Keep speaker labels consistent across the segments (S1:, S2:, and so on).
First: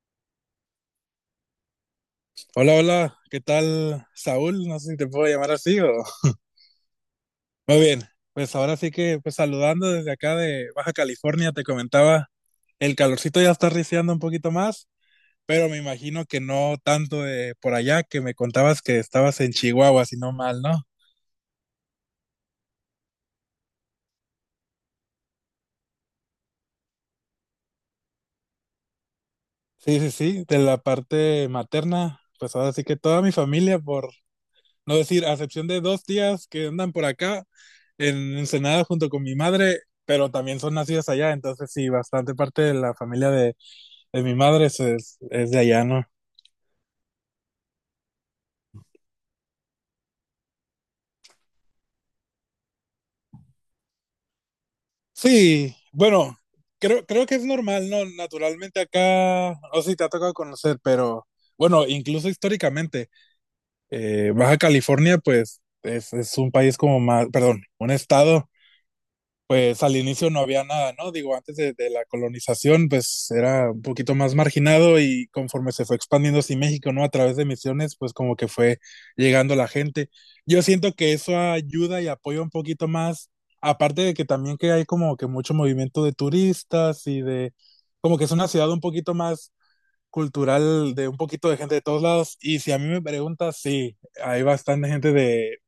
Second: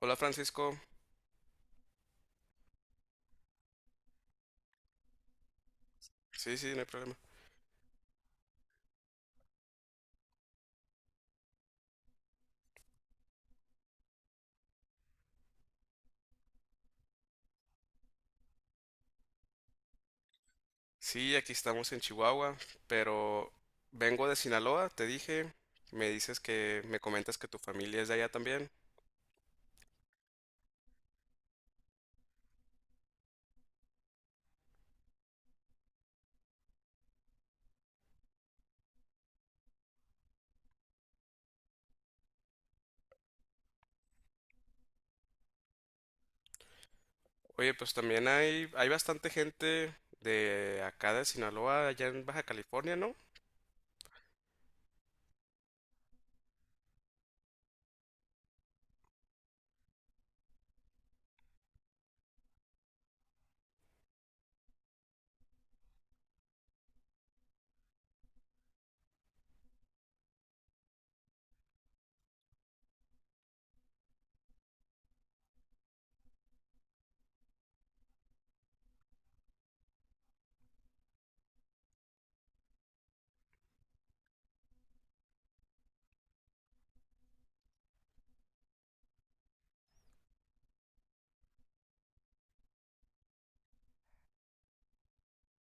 S1: Hola Francisco.
S2: Hola, hola, ¿qué tal, Saúl? No sé si te puedo llamar así o...
S1: Sí, sí, no hay problema.
S2: Muy bien, pues ahora sí que pues saludando desde acá de Baja California, te comentaba, el calorcito ya está riciando un poquito más, pero me imagino que no tanto de por allá, que me contabas que estabas en Chihuahua, si no mal, ¿no?
S1: Sí, aquí estamos en Chihuahua, pero vengo de Sinaloa, te dije. Me dices que me comentas que tu familia es de allá también.
S2: Sí, sí, sí, de la parte materna, pues ahora sí que toda mi familia por No decir, a excepción de dos tías que andan por acá en Ensenada junto con mi madre, pero también son nacidas allá, entonces sí, bastante parte de la familia de mi madre es de allá, ¿no?
S1: Oye, pues también hay bastante gente de acá de Sinaloa, allá en Baja California, ¿no?
S2: Sí, bueno, creo que es normal, ¿no? Naturalmente acá, no sé si te ha tocado conocer, pero bueno, incluso históricamente, Baja California, pues es un país como más, perdón, un estado pues al inicio no había nada, ¿no? Digo, antes de la colonización, pues era un poquito más marginado y conforme se fue expandiendo así México, ¿no? A través de misiones, pues como que fue llegando la gente. Yo siento que eso ayuda y apoya un poquito más, aparte de que también que hay como que mucho movimiento de turistas y de, como que es una ciudad un poquito más cultural, de un poquito de gente de todos lados. Y si a mí me preguntas, sí, hay bastante gente de,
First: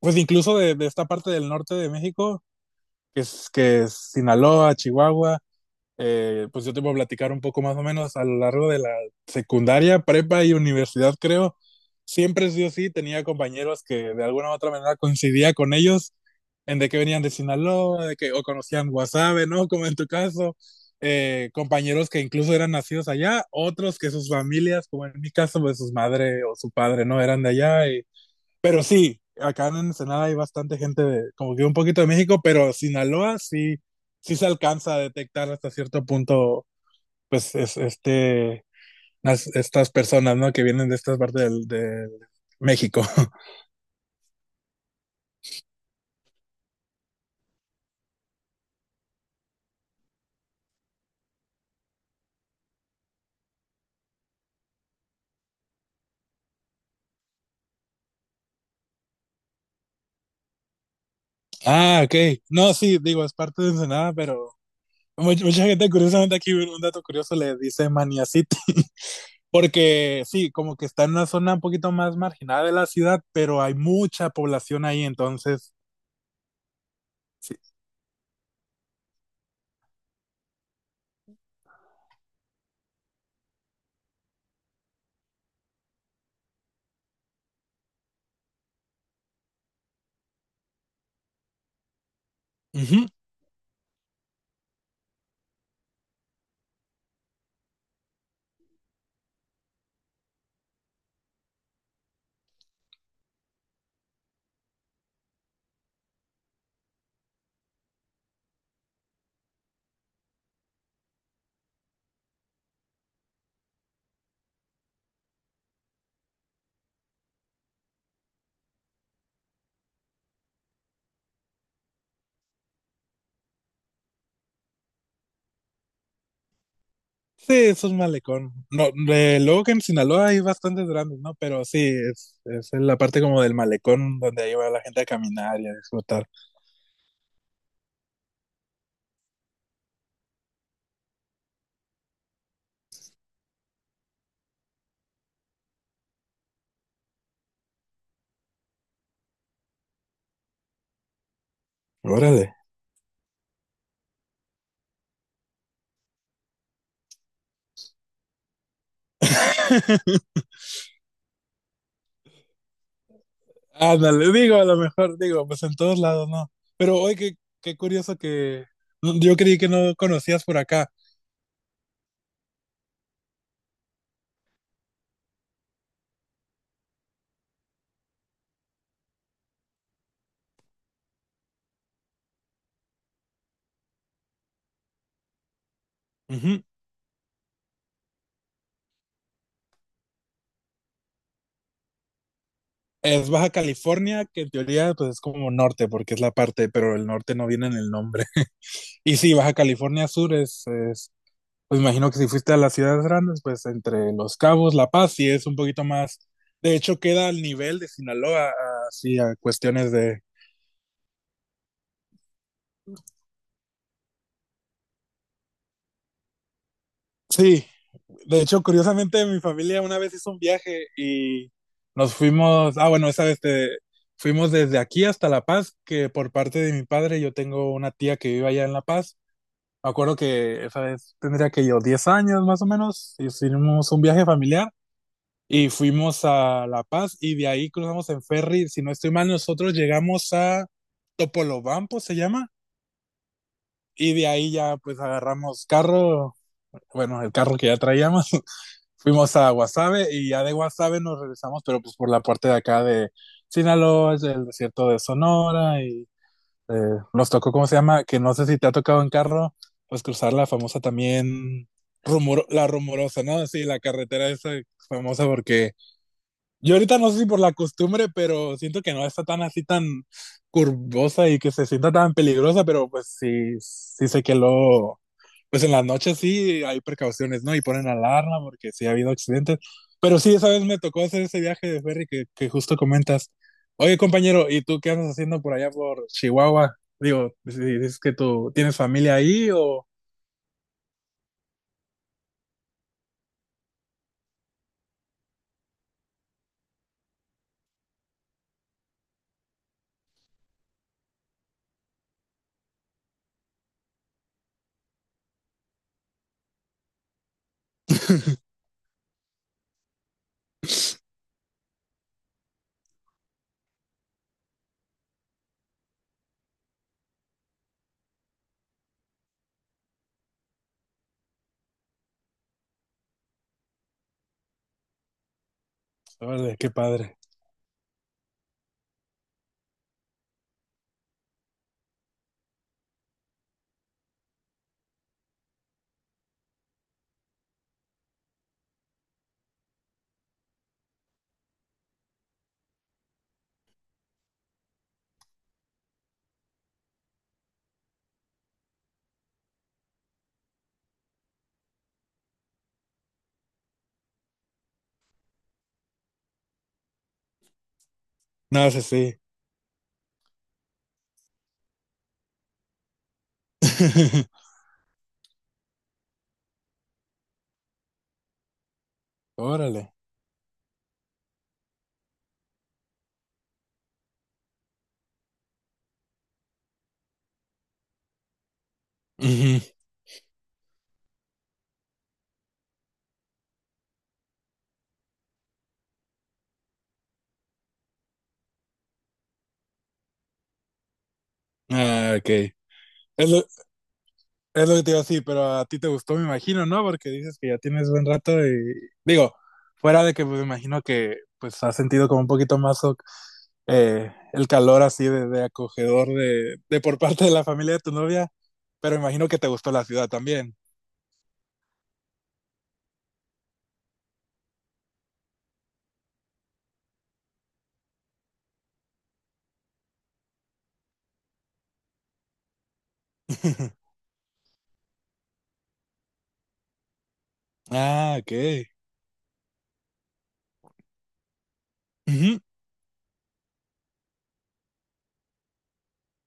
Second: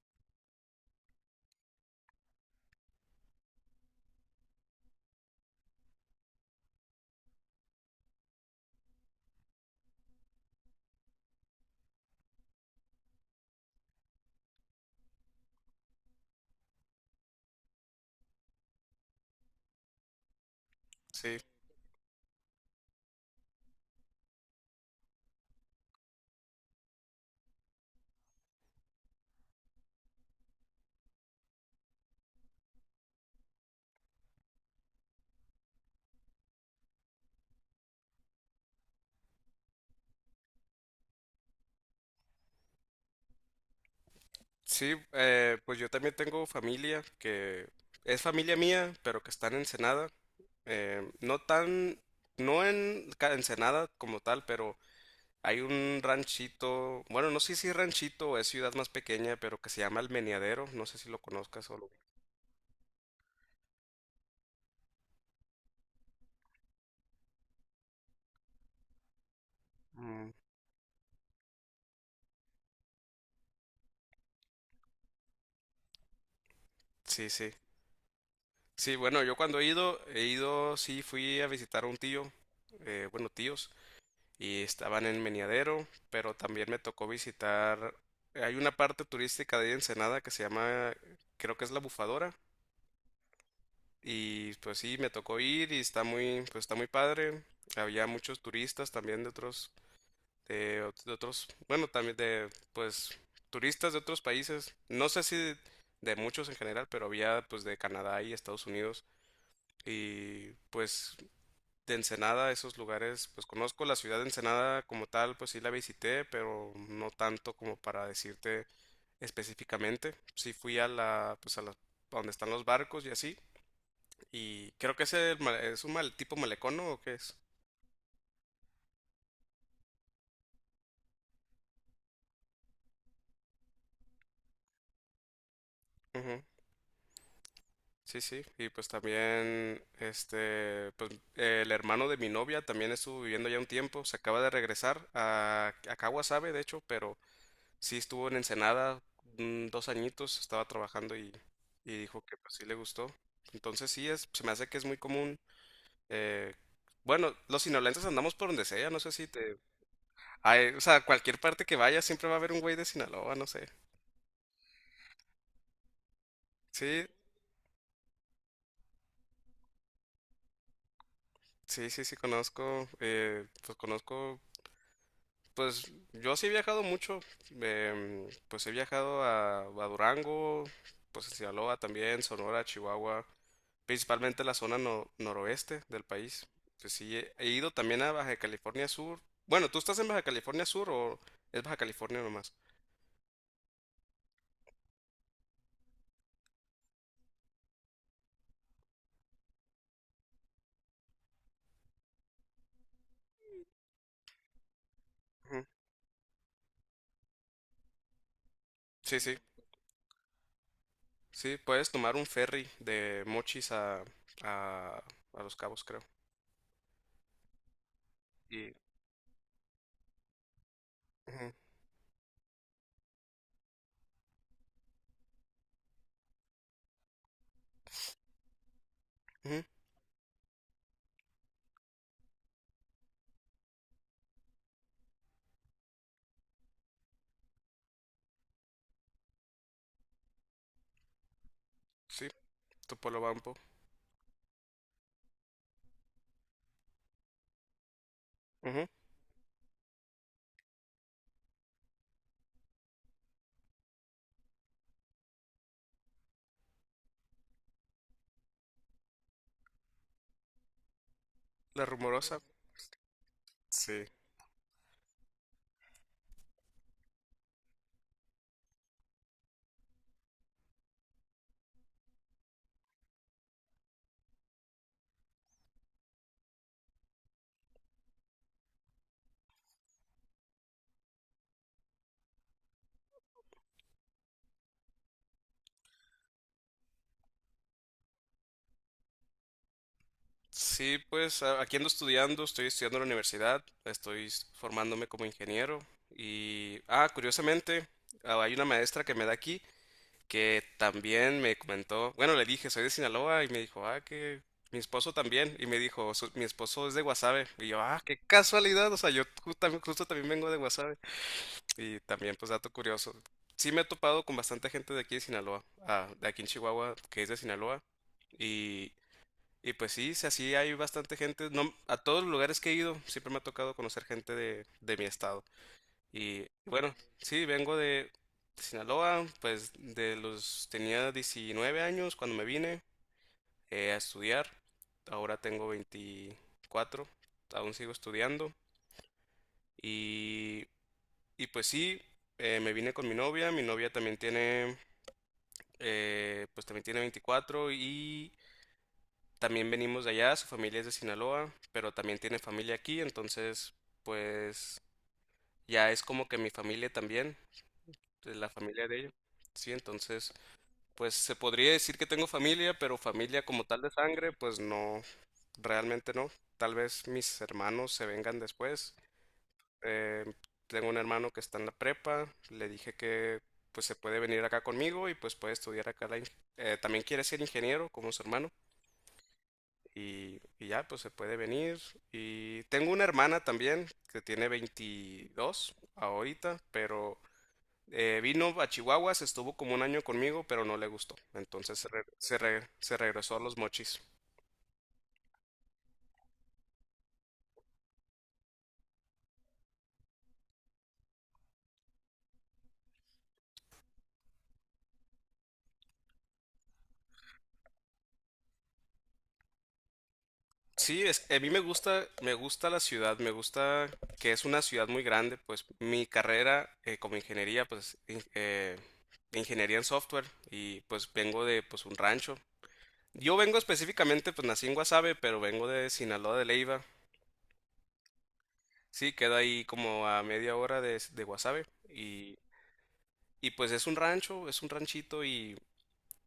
S2: pues incluso de esta parte del norte de México que es Sinaloa, Chihuahua. Pues yo te voy a platicar un poco más o menos a lo largo de la secundaria, prepa y universidad, creo. Siempre sí o sí tenía compañeros que de alguna u otra manera coincidía con ellos en de que venían de Sinaloa, de que o conocían Guasave, ¿no? Como en tu caso,
S1: Sí.
S2: compañeros que incluso eran nacidos allá, otros que sus familias, como en mi caso, pues sus madre o su padre, ¿no? Eran de allá, pero sí, acá en Ensenada hay bastante gente de, como que un poquito de México, pero Sinaloa sí, sí se alcanza a detectar hasta cierto punto, pues, es, este, estas personas, ¿no? Que vienen de estas partes de México.
S1: Sí, pues yo también tengo familia que es familia mía, pero que está en Ensenada. No tan, no en ca- Ensenada como tal, pero hay un ranchito. Bueno, no sé si es ranchito o es ciudad más pequeña, pero que se llama El Meneadero. No sé si lo conozcas.
S2: Ah, ok. No, sí, digo, es parte de Ensenada, pero mucha, mucha gente, curiosamente, aquí un dato curioso le dice Mania City, porque
S1: Mm,
S2: sí, como que está en una zona un poquito más marginada de la ciudad, pero hay mucha población ahí, entonces,
S1: sí, sí.
S2: sí.
S1: Sí, bueno, yo cuando he ido, sí, fui a visitar a un tío, bueno, tíos, y estaban en Meneadero, pero también me tocó visitar. Hay una parte turística de ahí Ensenada que se llama, creo que es La Bufadora,
S2: Ujú.
S1: y pues sí, me tocó ir y está muy, pues está muy padre. Había muchos turistas también de otros, de otros, bueno, también de, pues, turistas de otros países. No sé si de, de muchos en general, pero había, pues, de Canadá y Estados Unidos, y, pues, de Ensenada, esos lugares. Pues conozco la ciudad de Ensenada como tal, pues sí la visité, pero no tanto como para decirte específicamente. Sí fui a la, pues, a donde están los barcos y así, y creo que es el, ma- es un mal, tipo malecón, ¿no? ¿O qué es?
S2: Sí, es un malecón. No, luego que en Sinaloa hay bastantes grandes, ¿no? Pero sí, es en la parte como del malecón donde ahí va la gente a caminar y a disfrutar.
S1: Ujú. Sí, sí, y pues también, este, pues el hermano de mi novia también estuvo viviendo ya un tiempo. Se acaba de regresar a, Kawasabe, de hecho, pero sí estuvo en Ensenada dos añitos. Estaba trabajando y dijo que pues
S2: Órale.
S1: sí le gustó. Entonces sí, se me hace que es muy común. eh, bueno, los sinaloenses andamos por donde sea. No sé si. Ay, o sea, cualquier parte que vayas siempre va a haber un güey de Sinaloa, no sé.
S2: Ándale, digo, a lo mejor, digo, pues en todos lados, ¿no? Pero
S1: Sí,
S2: hoy qué, qué curioso que yo creí que no conocías por acá.
S1: sí, sí, sí, conozco. Pues yo sí he viajado mucho. Pues he viajado a Durango, pues a Sinaloa también, Sonora, Chihuahua, principalmente la zona noroeste del país.
S2: Ujú.
S1: Pues sí, he ido también a Baja California Sur. Bueno, ¿tú estás en Baja California Sur o es Baja California nomás?
S2: Es Baja California, que en teoría pues es como norte, porque es la parte, pero el norte no viene en el nombre. Y sí, Baja California Sur es, pues imagino que si fuiste a las ciudades grandes, pues entre Los Cabos, La Paz, sí es un
S1: Ujú.
S2: poquito más. De hecho, queda al nivel de Sinaloa, así
S1: Sí,
S2: a
S1: sí,
S2: cuestiones de.
S1: sí, puedes tomar un ferry de Mochis a, a Los Cabos, creo.
S2: Sí, de hecho,
S1: Y,
S2: curiosamente, mi familia una vez hizo un viaje
S1: Ujú,
S2: y nos fuimos. Ah, bueno, fuimos desde aquí hasta La Paz, que por parte de mi padre yo tengo una tía que vive allá en La Paz.
S1: ujú,
S2: Me acuerdo que esa vez tendría que yo 10 años más o menos, y hicimos un viaje familiar y fuimos a La Paz y de ahí cruzamos en ferry, si no estoy mal, nosotros llegamos a Topolobampo, se
S1: sí,
S2: llama,
S1: Topolobampo.
S2: y de ahí ya pues agarramos carro, bueno, el carro que ya traíamos,
S1: Ujú.
S2: fuimos a Guasave y ya de Guasave nos regresamos, pero pues por la parte de acá de Sinaloa, es el desierto de Sonora y eh, nos tocó, ¿cómo se llama? Que no sé si te ha tocado en carro, pues cruzar la famosa también,
S1: La Rumorosa.
S2: la rumorosa, ¿no? Sí, la
S1: Sí.
S2: carretera esa famosa porque yo ahorita no sé si por la costumbre, pero siento que no está tan así tan curvosa y que se sienta tan peligrosa, pero pues sí, pues en las noches sí hay precauciones, ¿no? Y ponen alarma porque sí ha habido accidentes. Pero sí, esa vez me tocó hacer ese viaje de ferry que justo comentas. Oye, compañero, ¿y tú qué andas haciendo por allá por Chihuahua? Digo, si dices que tú tienes familia ahí o...
S1: Sí, pues aquí ando estudiando, estoy estudiando en la universidad, estoy formándome como ingeniero y, curiosamente, hay una maestra que me da aquí, que también me comentó. Bueno, le dije, soy de Sinaloa, y me dijo, que mi esposo también. Y me dijo, mi esposo es de Guasave." Y yo, qué casualidad. O sea, yo justo también vengo de Guasave. Y también, pues, dato curioso. Sí me he topado con bastante gente de aquí de Sinaloa, de aquí en Chihuahua, que es de Sinaloa. Y y pues sí, sí, así hay bastante gente. No, a todos los lugares que he ido, siempre me ha tocado conocer gente de mi estado. Y
S2: Órale, qué
S1: bueno,
S2: padre.
S1: sí, vengo de Sinaloa, pues de los tenía 19 años cuando me vine a estudiar. Ahora tengo 24, aún sigo estudiando. Y, y pues sí, me vine con mi novia. Mi novia también tiene 24. También venimos de allá, su familia es de Sinaloa, pero también tiene familia aquí, entonces pues ya es como que mi familia también, de la
S2: No, sé
S1: familia de
S2: sí.
S1: ella. Sí, entonces pues se podría decir que tengo familia, pero familia como tal de sangre, pues no, realmente no. Tal vez mis hermanos se vengan después.
S2: Órale.
S1: Eh, Tengo un hermano que está en la prepa. Le dije que pues se puede venir acá conmigo y pues puede estudiar acá. También quiere ser ingeniero como su hermano.
S2: Ujú.
S1: Y ya, pues se puede venir. Y tengo una hermana también, que tiene 22 ahorita, pero vino a Chihuahua, se estuvo como un año conmigo, pero no le gustó. Entonces se, re-
S2: Ah, ok.
S1: se, re- se
S2: Es
S1: regresó a
S2: lo,
S1: los Mochis.
S2: es lo que te digo sí pero a ti te gustó, me imagino, ¿no? Porque dices que ya tienes buen rato y digo, fuera de que pues, me imagino que pues has sentido como un poquito más el calor así de acogedor de por parte de la familia de tu novia, pero me imagino que te gustó la ciudad también.
S1: Sí, a mí me gusta la ciudad. Me gusta que es una ciudad muy grande. Pues mi carrera, como ingeniería, pues ingeniería en software. Y pues vengo de pues un rancho. Yo vengo específicamente, pues nací en Guasave, pero vengo de Sinaloa de Leiva.
S2: Ah, ok.
S1: Sí, queda ahí como a media hora de Guasave.
S2: Ujú.
S1: Y pues es un rancho, es un ranchito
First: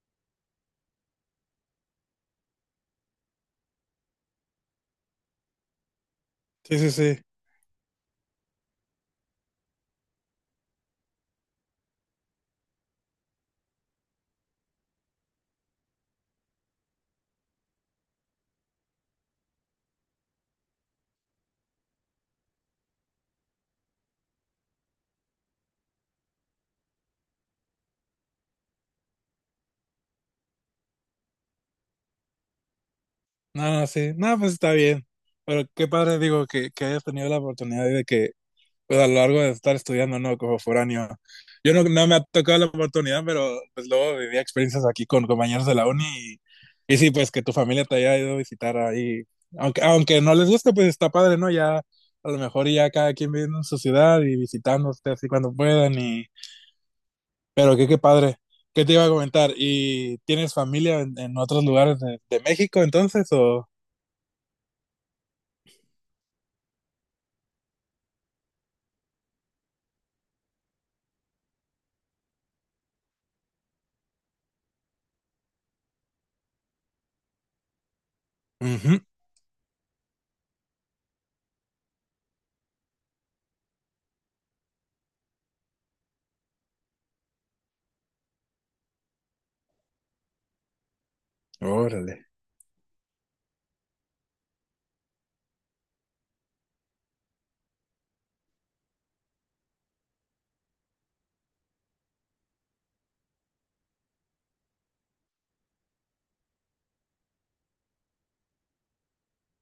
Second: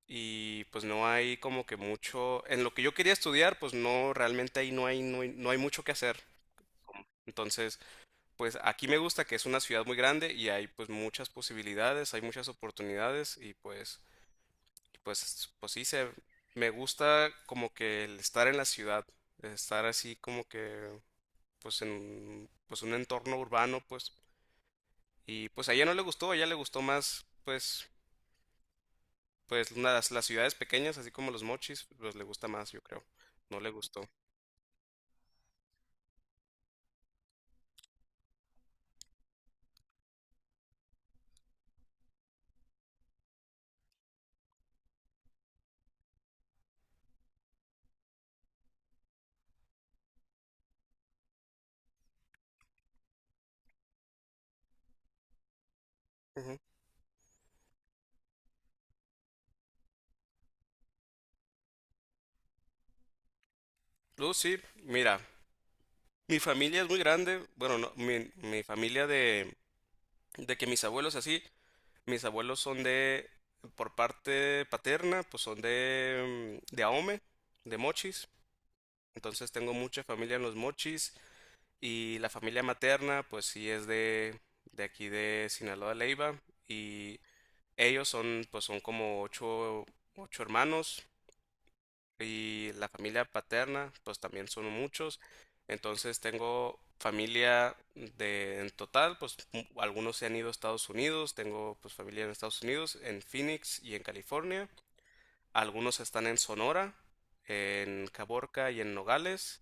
S1: y pues no hay como que mucho. En lo que yo quería estudiar, pues no, realmente ahí no hay, no hay mucho que hacer.
S2: Sí, sí, sí.
S1: Entonces, pues aquí me gusta que es una ciudad muy grande y hay pues muchas posibilidades, hay muchas oportunidades. Y pues, y, pues, me gusta como que el estar en la ciudad, estar así como que pues en pues un entorno urbano, pues. Y pues a ella no le gustó, a ella le gustó más, pues, pues las ciudades pequeñas, así como los Mochis, pues le gusta más, yo creo. No le
S2: No,
S1: gustó.
S2: sí, no, pues está bien. Pero qué padre, digo, que hayas tenido la oportunidad de que, pues a lo largo de estar estudiando, ¿no? Como foráneo. Yo no me ha tocado la oportunidad, pero pues luego vivía experiencias aquí con compañeros de la uni y sí, pues que tu familia te haya ido a visitar ahí. Aunque, aunque no les guste, pues está padre, ¿no? Ya a lo mejor ya cada quien viviendo en su ciudad y visitándote así cuando puedan y...
S1: Ujú.
S2: Pero qué, qué padre. ¿Qué te iba a comentar? ¿Y tienes familia en otros lugares de México entonces o...?
S1: Sí, mira, mi familia es muy grande. Bueno, no, mi familia de que mis abuelos así, mis abuelos son de, por parte paterna, pues son de, de Ahome, de Mochis. Entonces tengo mucha familia en los Mochis, y la familia materna, pues sí es de aquí de Sinaloa, Leiva. Y ellos son como ocho hermanos,
S2: Órale.
S1: y la familia paterna, pues también son muchos. Entonces tengo familia de en total, pues algunos se han ido a Estados Unidos. Tengo pues familia en Estados Unidos, en Phoenix y en California. Algunos están en Sonora, en Caborca y en Nogales.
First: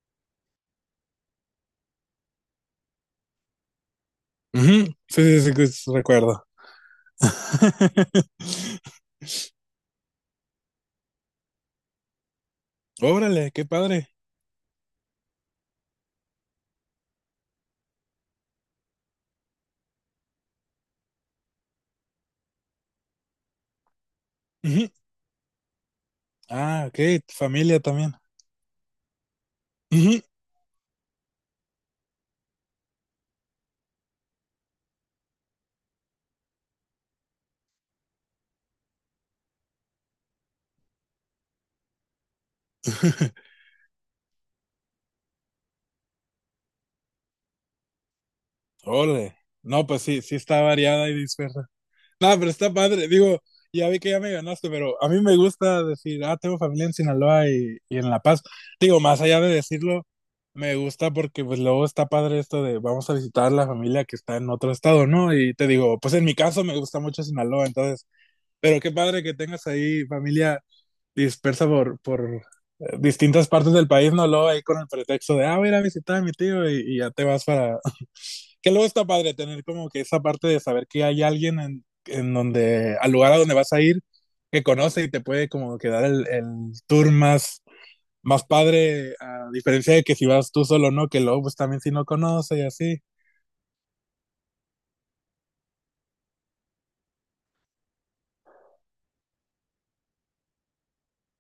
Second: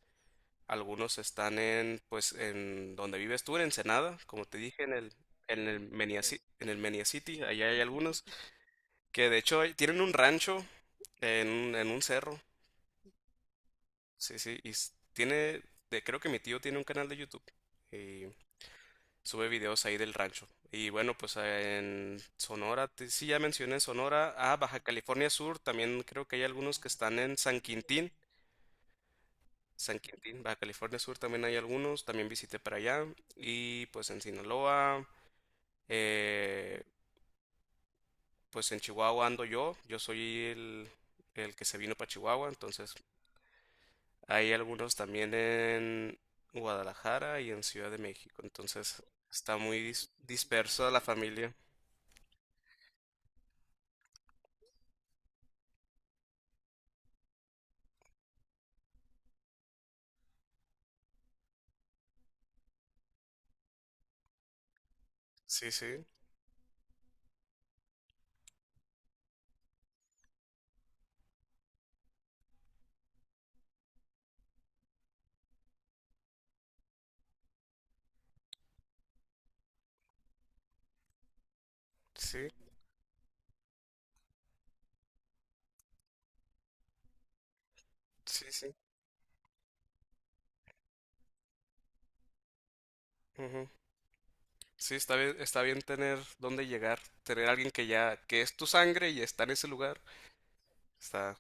S1: Algunos están en pues en donde vives tú, en Ensenada, como te dije,
S2: Ujú,
S1: en el
S2: sí, sí, sí,
S1: en
S2: que
S1: el
S2: sí,
S1: Meniaci-
S2: recuerdo.
S1: en el Menia City. Allá hay algunos que de hecho tienen un rancho en un cerro.
S2: Órale, qué padre.
S1: Sí, sí, y tiene, de, creo que mi tío tiene un canal de YouTube y sube videos ahí del rancho. Y bueno, pues en Sonora, sí, ya mencioné Sonora. Baja
S2: Ujú.
S1: California Sur, también creo que hay algunos
S2: Ah,
S1: que
S2: ok,
S1: están
S2: tu
S1: en San
S2: familia
S1: Quintín.
S2: también.
S1: San
S2: Ujú.
S1: Quintín, Baja California Sur, también hay algunos, también visité para allá. Y pues en Sinaloa, eh, pues en Chihuahua ando Yo, soy el que se vino para Chihuahua. Entonces hay algunos también en Guadalajara y en Ciudad de México. Entonces
S2: Órale.
S1: está muy
S2: No, pues sí, sí está
S1: disperso la
S2: variada y
S1: familia.
S2: dispersa. No, pero está padre. Digo, ya vi que ya me ganaste, pero a mí me gusta decir, ah, tengo familia en Sinaloa y en La Paz. Digo, más allá de decirlo, me gusta porque pues luego está padre esto de vamos a visitar la familia que está en otro estado, ¿no? Y te
S1: Sí,
S2: digo,
S1: sí,
S2: pues en mi caso me gusta mucho Sinaloa, entonces pero qué padre que tengas ahí familia dispersa por distintas partes del país, no lo ahí con el pretexto de, ah, voy a ir a visitar a mi tío y ya te vas para... Que luego está padre tener como que esa parte de saber que hay alguien en
S1: sí,
S2: donde, al lugar a donde vas a ir, que conoce y te puede como que dar el tour más, más
S1: sí, sí.
S2: padre, a diferencia de que si vas tú solo, ¿no? Que luego pues también si no conoce y así.
S1: Ujú. Sí, está bien tener dónde llegar, tener alguien que ya, que es tu sangre y está en ese lugar. Está,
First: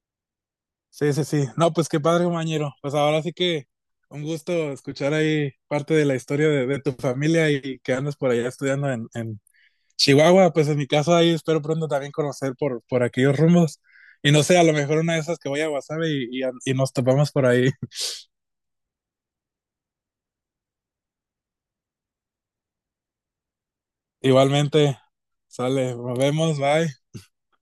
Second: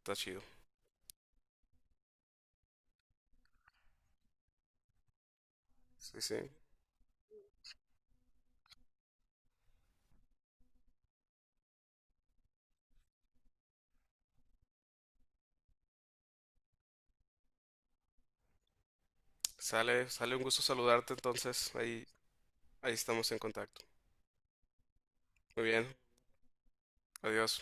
S1: está chido.
S2: Sí, sí, sí. No, pues qué padre, compañero. Pues ahora sí que un gusto escuchar ahí parte de la
S1: Sí, sí.
S2: historia de tu familia y que andas por allá estudiando en Chihuahua. Pues en mi caso ahí espero pronto también conocer por aquellos rumbos. Y no sé, a lo mejor una de esas que voy a Guasave y nos topamos por ahí.
S1: Sale, sale un gusto saludarte entonces. Ahí estamos en contacto.
S2: Igualmente,
S1: Muy bien.
S2: sale, nos vemos, bye.
S1: Adiós.